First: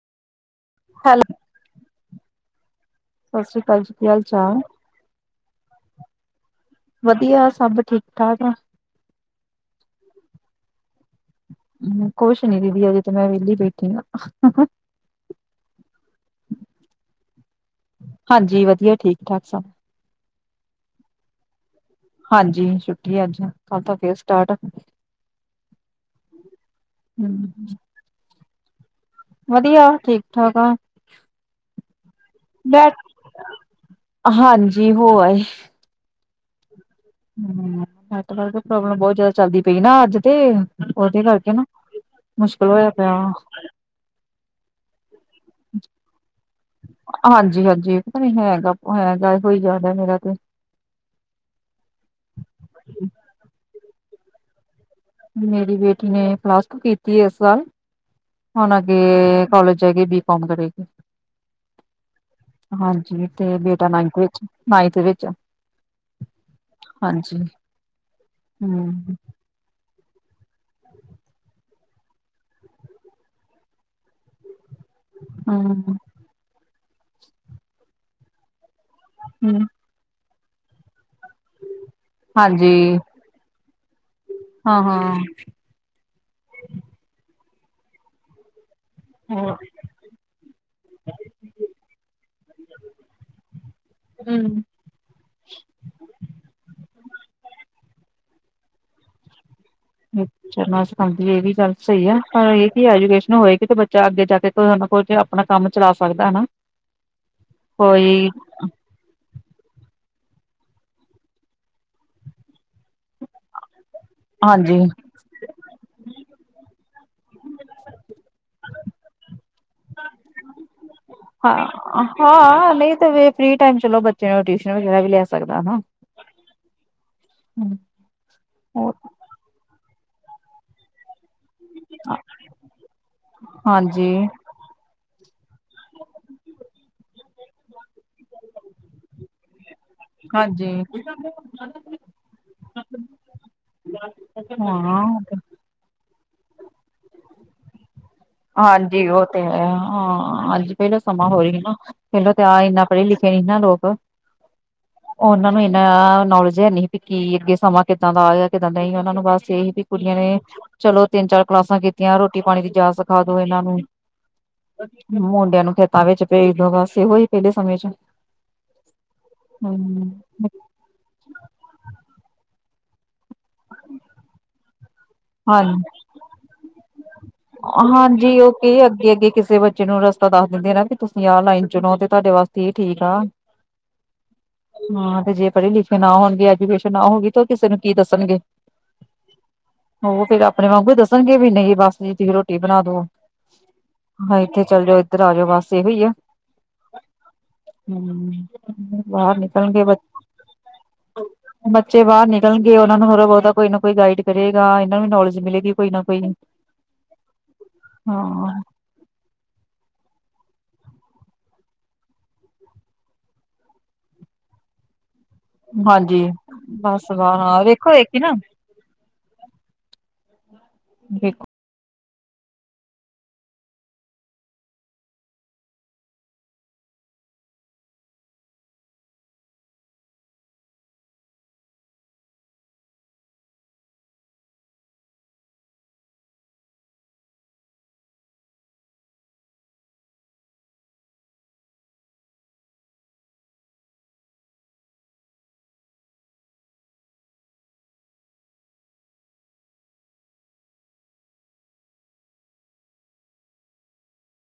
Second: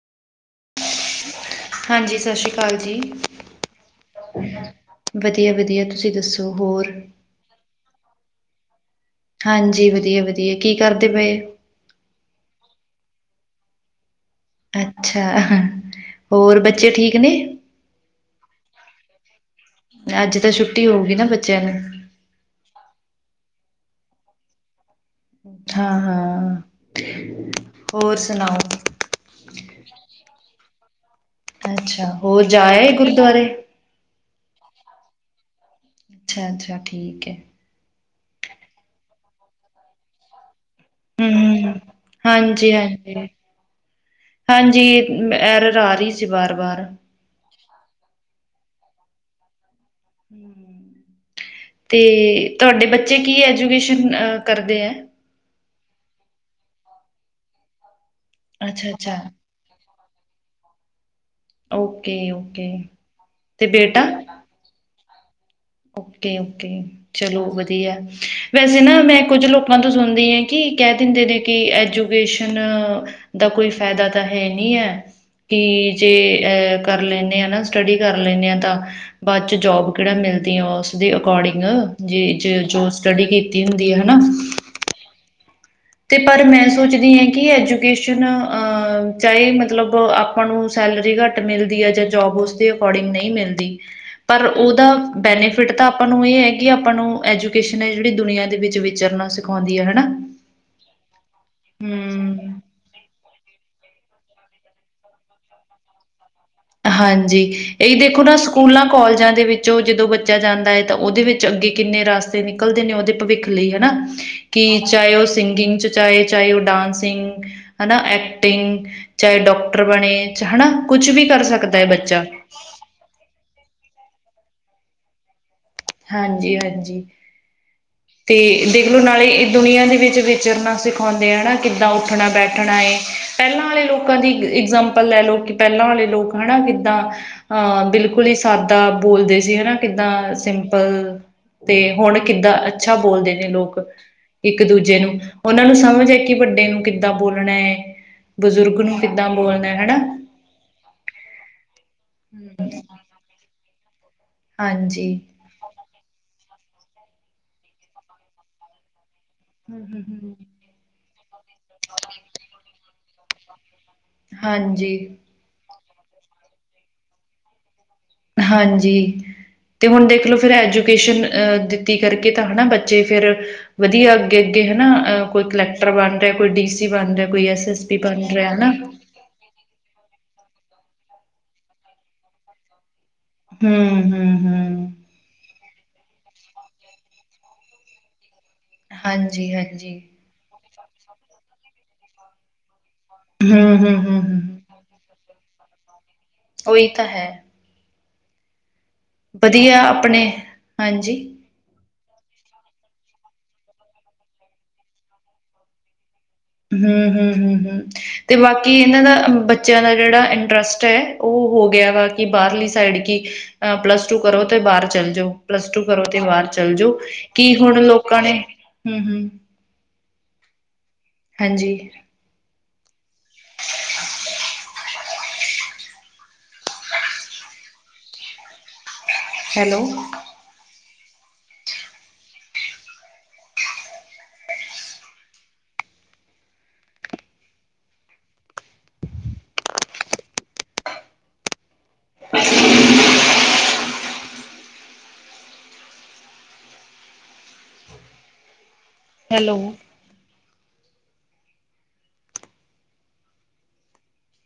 Hello ਹਾਂਜੀ! ਸਸਰੀ ਕਾਲ ਜੀ! ਸਤਿ ਸ੍ਰੀ ਅਕਾਲ ਜੀ ਕੀ ਹਾਲ ਚਾਲ ਵਧੀਆ-ਵਧੀਆ। ਤੁਸੀਂ ਦੱਸੋ ਹੋਰ? ਵਧੀਆ ਸਭ ਠੀਕ ਠਾਕ ਆ। ਹਾਂਜੀ, ਵਧੀਆ ਵਧੀਆ ਕੀ ਕਰਦੇ ਪਏ? ਹੂੰ, ਕੁਛ ਨੀ ਦੀਦੀ ਅਜੇ ਤੇ ਮੈਂ ਵਿਹਲੀ ਬੈਠੀ ਹਾਂ। ਅੱਛਾ ਹੋਰ ਬੱਚੇ ਠੀਕ ਨੇ? ਹਾਂਜੀ, ਵਧੀਆ ਠੀਕ ਠਾਕ ਸਭ। ਅੱਜ ਤਾਂ ਛੁੱਟੀ ਹੋਊਗੀ ਨਾ ਬੱਚਿਆਂ ਨੂੰ? ਹਾਂਜੀ, ਛੁੱਟੀ ਅੱਜ ਕੱਲ ਤਾਂ ਫੇਰ ਸਟਾਰਟ ਹਾਂ ਹਾਂ, ਹੂੰ, ਹੋਰ ਸੁਣਾਓ? ਵਧੀਆ ਠੀਕ ਠਾਕ ਆ। ਅੱਛਾ ਹੋਰ ਜਾ ਆਏ ਬੈਠ ਗੁਰਦੁਆਰੇ? ਹਾਂਜੀ ਹੋ ਆਏ। ਅੱਛਾ ਅੱਛਾ ਠੀਕ ਐ। ਹੂੰ, ਨੈਟਵਰਕ ਦੀ ਪ੍ਰੋਬਲਮ ਬਹੁਤ ਜ਼ਿਆਦਾ ਚੱਲਦੀ ਪਈ ਨਾ ਅੱਜ ਤੇ। ਉਹਦੇ ਹਮ ਕਰਕੇ ਨਾ ਹਮ, ਮੁਸ਼ਕਿਲ ਹਾਂਜੀ ਹੋਇਆ ਪਿਆ ਹਾਂਜੀ ਵਾ। ਹਾਂਜੀ ਐਰਰ ਆ ਰਹੀ ਸੀ ਵਾਰ ਵਾਰ। ਹਾਂਜੀ ਹਾਂਜੀ, ਪਤਾ ਨੀ ਹੈਗਾ ਹੈਗਾ ਓਹੀ ਜ਼ਿਆਦਾ ਮੇਰਾ। ਤੇ ਤੇ ਤੁਹਾਡੇ ਬੱਚੇ ਕੀ ਐਜੂਕੇਸ਼ਨ ਕਰਦੇ ਐ। ਮੇਰੀ ਬੇਟੀ ਨੇ ਪਲਾਸ ਟੂ ਕੀਤੀ ਆ ਇਸ ਸਾਲ। ਹੁਣ ਅੱਛਾ ਅੱਛਾ ਅੱਗੇ ਕਾਲਜ ਜਾ ਕੇ ਬੀਕੌਮ ਕਰੇਗੀ। ਓਕੇ ਓਕੇ ਹਾਂਜੀ, ਤੇ ਬੇਟਾ ਨਾਇਕ ਵਿੱਚ ਨਾਇਥ ਵਿੱਚ ਓਕੇ ਓਕੇ, ਹਾਂਜੀ ਚਲੋ ਵਧੀਆ ਵੈਸੇ ਨਾ ਹੂੰ ਮੈਂ ਕੁੱਝ ਲੋਕਾਂ ਤੋਂ ਸੁਣਦੀ ਆ। ਕੀ ਕਹਿ ਦਿੰਦੇ ਨੇ ਕਿ ਐਜੂਕੇਸ਼ਨ ਦਾ ਕੋਈ ਫਾਇਦਾ ਤਾਂ ਹੈ ਨੀ ਐ। ਕਿ ਹੂੰ ਜੇ ਅਹ ਕਰ ਲੈਣੇ ਆ ਨਾ ਸਟੱਡੀ ਕਰ ਲੈਂਣੇ ਆ ਤਾਂ ਬਾਅਦ ਚ ਹੂੰ ਜੋਬ ਕਿਹੜਾ ਮਿਲਦੀਆਂ ਉਸਦੇ ਅਕੋਰਡਿੰਗ ਜੇ ਹਾਂਜੀ ਜੋ ਸਟੱਡੀ ਕੀਤੀ ਹੁੰਦੀ ਆ ਹਨਾ। ਹਾਂ ਹਾਂ। ਤੇ ਪਰ ਮੈਂ ਸੋਚਦੀ ਆ ਕਿ ਐਜੂਕੇਸ਼ਨ ਚਾਹੇ ਹੋਰ ਮਤਲਬ ਆਪਾਂ ਨੂੰ ਸੈਲਰੀ ਘੱਟ ਮਿਲਦੀ ਐ ਜਾਂ ਜੋਬ ਉਸਦੇ ਅਕੋਰਡਿੰਗ ਨਹੀਂ ਮਿਲਦੀ। ਪਰ ਹੂੰ ਉਹਦਾ ਬੈਨੀਫਿਟ ਤਾਂ ਆਪਾਂ ਨੂੰ ਇਹ ਐ ਕਿ ਆਪਾਂ ਨੂੰ ਐਜੂਕੇਸ਼ਨ ਐ ਜਿਹੜੀ ਦੁਨੀਆਂ ਦੇ ਵਿੱਚ ਵਿਚਰਨਾ ਸਿੱਖੋ ਉਂਦੀ ਆ ਹਨਾ। ਵਿਚਰਨਾ ਸਿਖਾਂਦੀ ਇਹ ਵੀ ਗੱਲ ਸਹੀ ਆ। ਹਮ [unintelligible] ਕਿ ਐਜੂਕੇਸ਼ਨ ਹੋਏਗੀ ਤੇ ਬੱਚਾ ਅੱਗੇ ਜਾ ਕੁਝ ਨਾ ਕੁਝ ਆਪਣਾ ਕੰਮ ਚਲਾ ਸਕਦਾ ਹਨਾ। ਹਾਂਜੀ ਇਹੀ ਦੇਖੋ ਕੋਈ ਨਾ ਸਕੂਲਾਂ ਕੋਾਲਜਾਂ ਦੇ ਵਿੱਚੋਂ ਜਦੋਂ ਬੱਚਾ ਜਾਂਦਾ ਐ ਤਾਂ ਉਹਦੇ ਵਿੱਚ ਅੱਗੇ ਕਿੰਨੇ ਰਸਤੇ ਨਿਕਲਦੇ ਨੇ ਉਹਦੇ ਭਵਿੱਖ ਲਈ ਹਨਾ। ਕਿ ਹਾਂਜੀ ਚਾਹੇ ਉਹ ਸਿੰਗਿੰਗ ਚ ਚਾਹੇ ਚਾਹੇ ਉਹ ਡਾਂਸਿੰਗ ਹਨਾ ਐਕਟਿੰਗ ਚਾਹੇ ਡਾਕਟਰ ਬਣੇ ਹਨਾ। ਕੁਛ ਵੀ ਕਰ ਹਾਂ ਸਕ ਹਾਂ, ਨਹੀਂ ਤੇ ਫਿਰ ਫਰੀ ਟਾਈਮ ਚਲੋ ਬੱਚੇ ਨੂੰ ਟਿਊਸ਼ਨ ਵਗੈਰਾ ਵੀ ਲੈ ਸਕਦਾ ਹਨਾ। ਹਾਂਜੀ ਹਾਂਜੀ, ਤੇ ਦੇਖਲੋ ਨਾਲੇ ਦੁਨੀਆਂ ਦੇ ਵਿੱਚ ਵਿਚਰਨਾ ਸਿਖਾਉਂਦੇ ਆ ਨਾ ਕਿੱਦਾਂ ਉੱਠਣਾ ਬੈਠਣਾ ਪਹਿਲਾਂ ਆਲੇ ਹਾਂਜੀ ਲੋਕਾਂ ਦੀ ਇਗਜਾਮਪਲ ਲੈ ਲਓ ਕਿ ਪਹਿਲਾਂ ਵਾਲੇ ਲੋਕ ਹਨਾ ਕਿੱਦਾਂ ਹਾਂ, ਬਿਲਕੁਲ ਹੀ ਸਾਦਾ ਬੋਲਦੇ ਸੀ ਹਨਾ ਕਿੱਦਾਂ ਸਿੰ ਹਾਂਜੀ ਤੇ ਹੁਣ ਕਿੱਦਾਂ ਅੱਛਾ ਬੋਲਦੇ ਨੇ ਲੋਕ ਇੱਕ ਦੂਜੇ ਨੂੰ ਹਾਂ ਉਹਨਾਂ ਨੂੰ ਸਮਝ ਹੈ ਕਿ, ਵੱਡੇ ਨੂੰ ਕਿੱਦਾਂ ਬੋਲਣੈ, ਬਜ਼ੁਰਗ ਨੂੰ ਹਾਂਜੀ ਉਹ ਕਿੱਦਾਂ ਤੇ ਹੈ ਬੋਲਣੈ ਹਣਾ। ਹਾਂ ਅੱਜ ਪਹਿਲੋ ਸਮਾਂ ਹੋਰ ਹੀ ਨਾ, ਪਹਿਲੋ ਤੇ ਆ, ਇੰਨਾ ਪੜ੍ਹੇ, ਲਿਖੇ ਨੀ ਨਾ ਲੋਕ। ਹਾਂਜੀ। ਉਹਨਾਂ ਨੂੰ ਇੰਨਾ ਨੌਲੇਜ ਹੈ ਨਹੀਂ ਵੀ ਕੀ, ਅੱਗੇ ਸਮਾਂ ਕਿੱਦਾਂ ਦਾ ਆਗਾ, ਕਿੱਦਾਂ ਦਾ ਨੀ, ਉਹਨਾਂ ਨੂੰ ਬਸ ਤੇ ਹਮ ਵੀ ਹਮ ਕੁੜੀਆਂ ਹਮ ਨੇ, ਚਲੋ ਤਿੰਨ, ਚਾਰ ਕਲਾਸਾਂ ਕੀਤੀਆਂ ਰੋਟੀ -ਪਾਣੀ ਦੀ ਜਾਚ ਸਿਖਾਦੋ ਇਹਨਾਂ ਨੂੰ। ਹਾਂਜੀ ਮੁੰਡਿਆਂ ਨੂੰ ਖੇਤਾਂ ਵਿੱਚ ਭੇਜਦੋ ਬਸ ਇਹੋ ਹੀ ਪਹਿਲੇ ਸਮੇਂ ਚ ਹਾਂਜੀ, ਤੇ ਹੁਣ ਹਮ ਦੇਖ ਲੋ ਫਿਰ ਐਜੂਕੇਸ਼ਨ ਅ ਕਰਕੇ ਤਾਂ ਹਨਾ ਬੱਚੇ ਫਿਰ, ਵਧੀਆ ਅੱਗੇ-ਅੱਗੇ ਹਨਾ, ਅੰਹ ਕੋਈ ਹਾਂ ਕਲੈਕਟਰ ਬਣ ਰਿਹਾ, ਕੋਈ ਡੀ ਸੀ ਬਣ ਰਿਹਾ। ਕੋਈ ਐਸ ਐਸ ਪੀ ਬਣ ਹਾਂਜੀ, ਰਿਹਾ ਉਹ ਹਨਾ। ਗਈ ਅੱਗੇ-ਅੱਗੇ ਕਿਸੇ ਬੱਚੇ ਨੂੰ ਰਸ ਰਸਤਾ ਦੱਸ ਦਿੰਦੇ ਨਾ ਵੀ, ਤੁਸੀਂ ਆਹ ਲਾਈਨ ਚੁਣੋ ਤੇ ਤੁਹਾਡੇ ਵਾਸਤੇ ਇਹ ਠੀਕ ਆ। ਹੂੰ, ਹੂੰ, ਹੂੰ। ਹਾਂ, ਤੇ ਜੇ ਪੜ੍ਹੇ-ਲਿਖੇ ਨਾ ਹੋਣਗੇ, ਐਜੂਕੇਸ਼ਨ ਨਾ ਹੋਗੀ ਤੇ ਉਹ ਕਿਸੇ ਨੂੰ ਕੀ ਦੱਸਣਗੇ। ਹਾਂਜੀ-ਹਾਂਜੀ। ਉਹ ਫਿਰ ਆਪਣੇ ਵਾਂਗੂ ਦੱਸਣਗੇ, ਵੀ ਨਹੀਂ ਬਸ ਜੀ ਤੁਸੀਂ ਰੋਟੀ ਬਣਾਦੋ, ਹਾਂ ਹੂੰ-ਹੂੰ-ਹੂੰ-ਹੂੰ। ਇੱਥੇ ਚੱਲਜੋ, ਇੱਧਰ ਆਜੋ ਬਸ ਇਹੋ ਈ ਆ। ਉਹੀ ਤਾਂ ਹੈ। ਹੂੰ, ਬਾਹਰ ਵਧੀਆ ਨਿਕਲਣਗੇ ਬ ਆਪਣੇ ਹਾਂਜੀ। ਬੱਚੇ ਬਾਹਰ ਨਿਕਲਣਗੇ, ਉਹਨਾਂ ਨੂੰ ਥੋੜ੍ਹਾ ਬਹੁਤਾ ਕੋਈ ਨਾ ਕੋਈ ਗਾਈਡ ਕਰੇਗਾ, ਇਹਨਾਂ ਨੂੰ ਨੌਲੇਜ ਮਿਲੇਗੀ ਕੋਈ ਨਾ ਕੋਈ। ਹੂੰ, ਹੂੰ, ਹੂੰ, ਤੇ ਹਾਂ ਬਾਕੀ ਇਹਨਾਂ ਦਾ ਬੱਚਿਆਂ ਦਾ ਜਿਹੜਾ ਇੰਟਰਸਟ ਐ, ਉਹ ਹੋ ਗਿਆ ਵਾ, ਕਿ ਬਾਹਰਲੀ ਸਾਈਡ ਕੀ ਅਹ ਪਲੱਸ ਟੂ ਕਰੋ ਤੇ, ਬਾਹਰ ਚੱਲ ਜਾਉ। ਪਲੱਸ ਟੂ ਕਰੋ ਤੇ ਹਾਂਜੀ ਬਾਹਰ ਚੱਲਜੋ, ਬਸ ਬਾਹਰ ਕੀ ਹਾਂ ਹੁਣ ਵੇਖੋ ਵੇਖੀ ਲੋਕਾਂ ਨਾ ਨੇ, ਹੂੰ, ਹੂ। ਹ [inaudible] ਹਾਂਜੀ। [inaudible] ਹੈਲੋ। [inaudible] ਹੈਲੋ।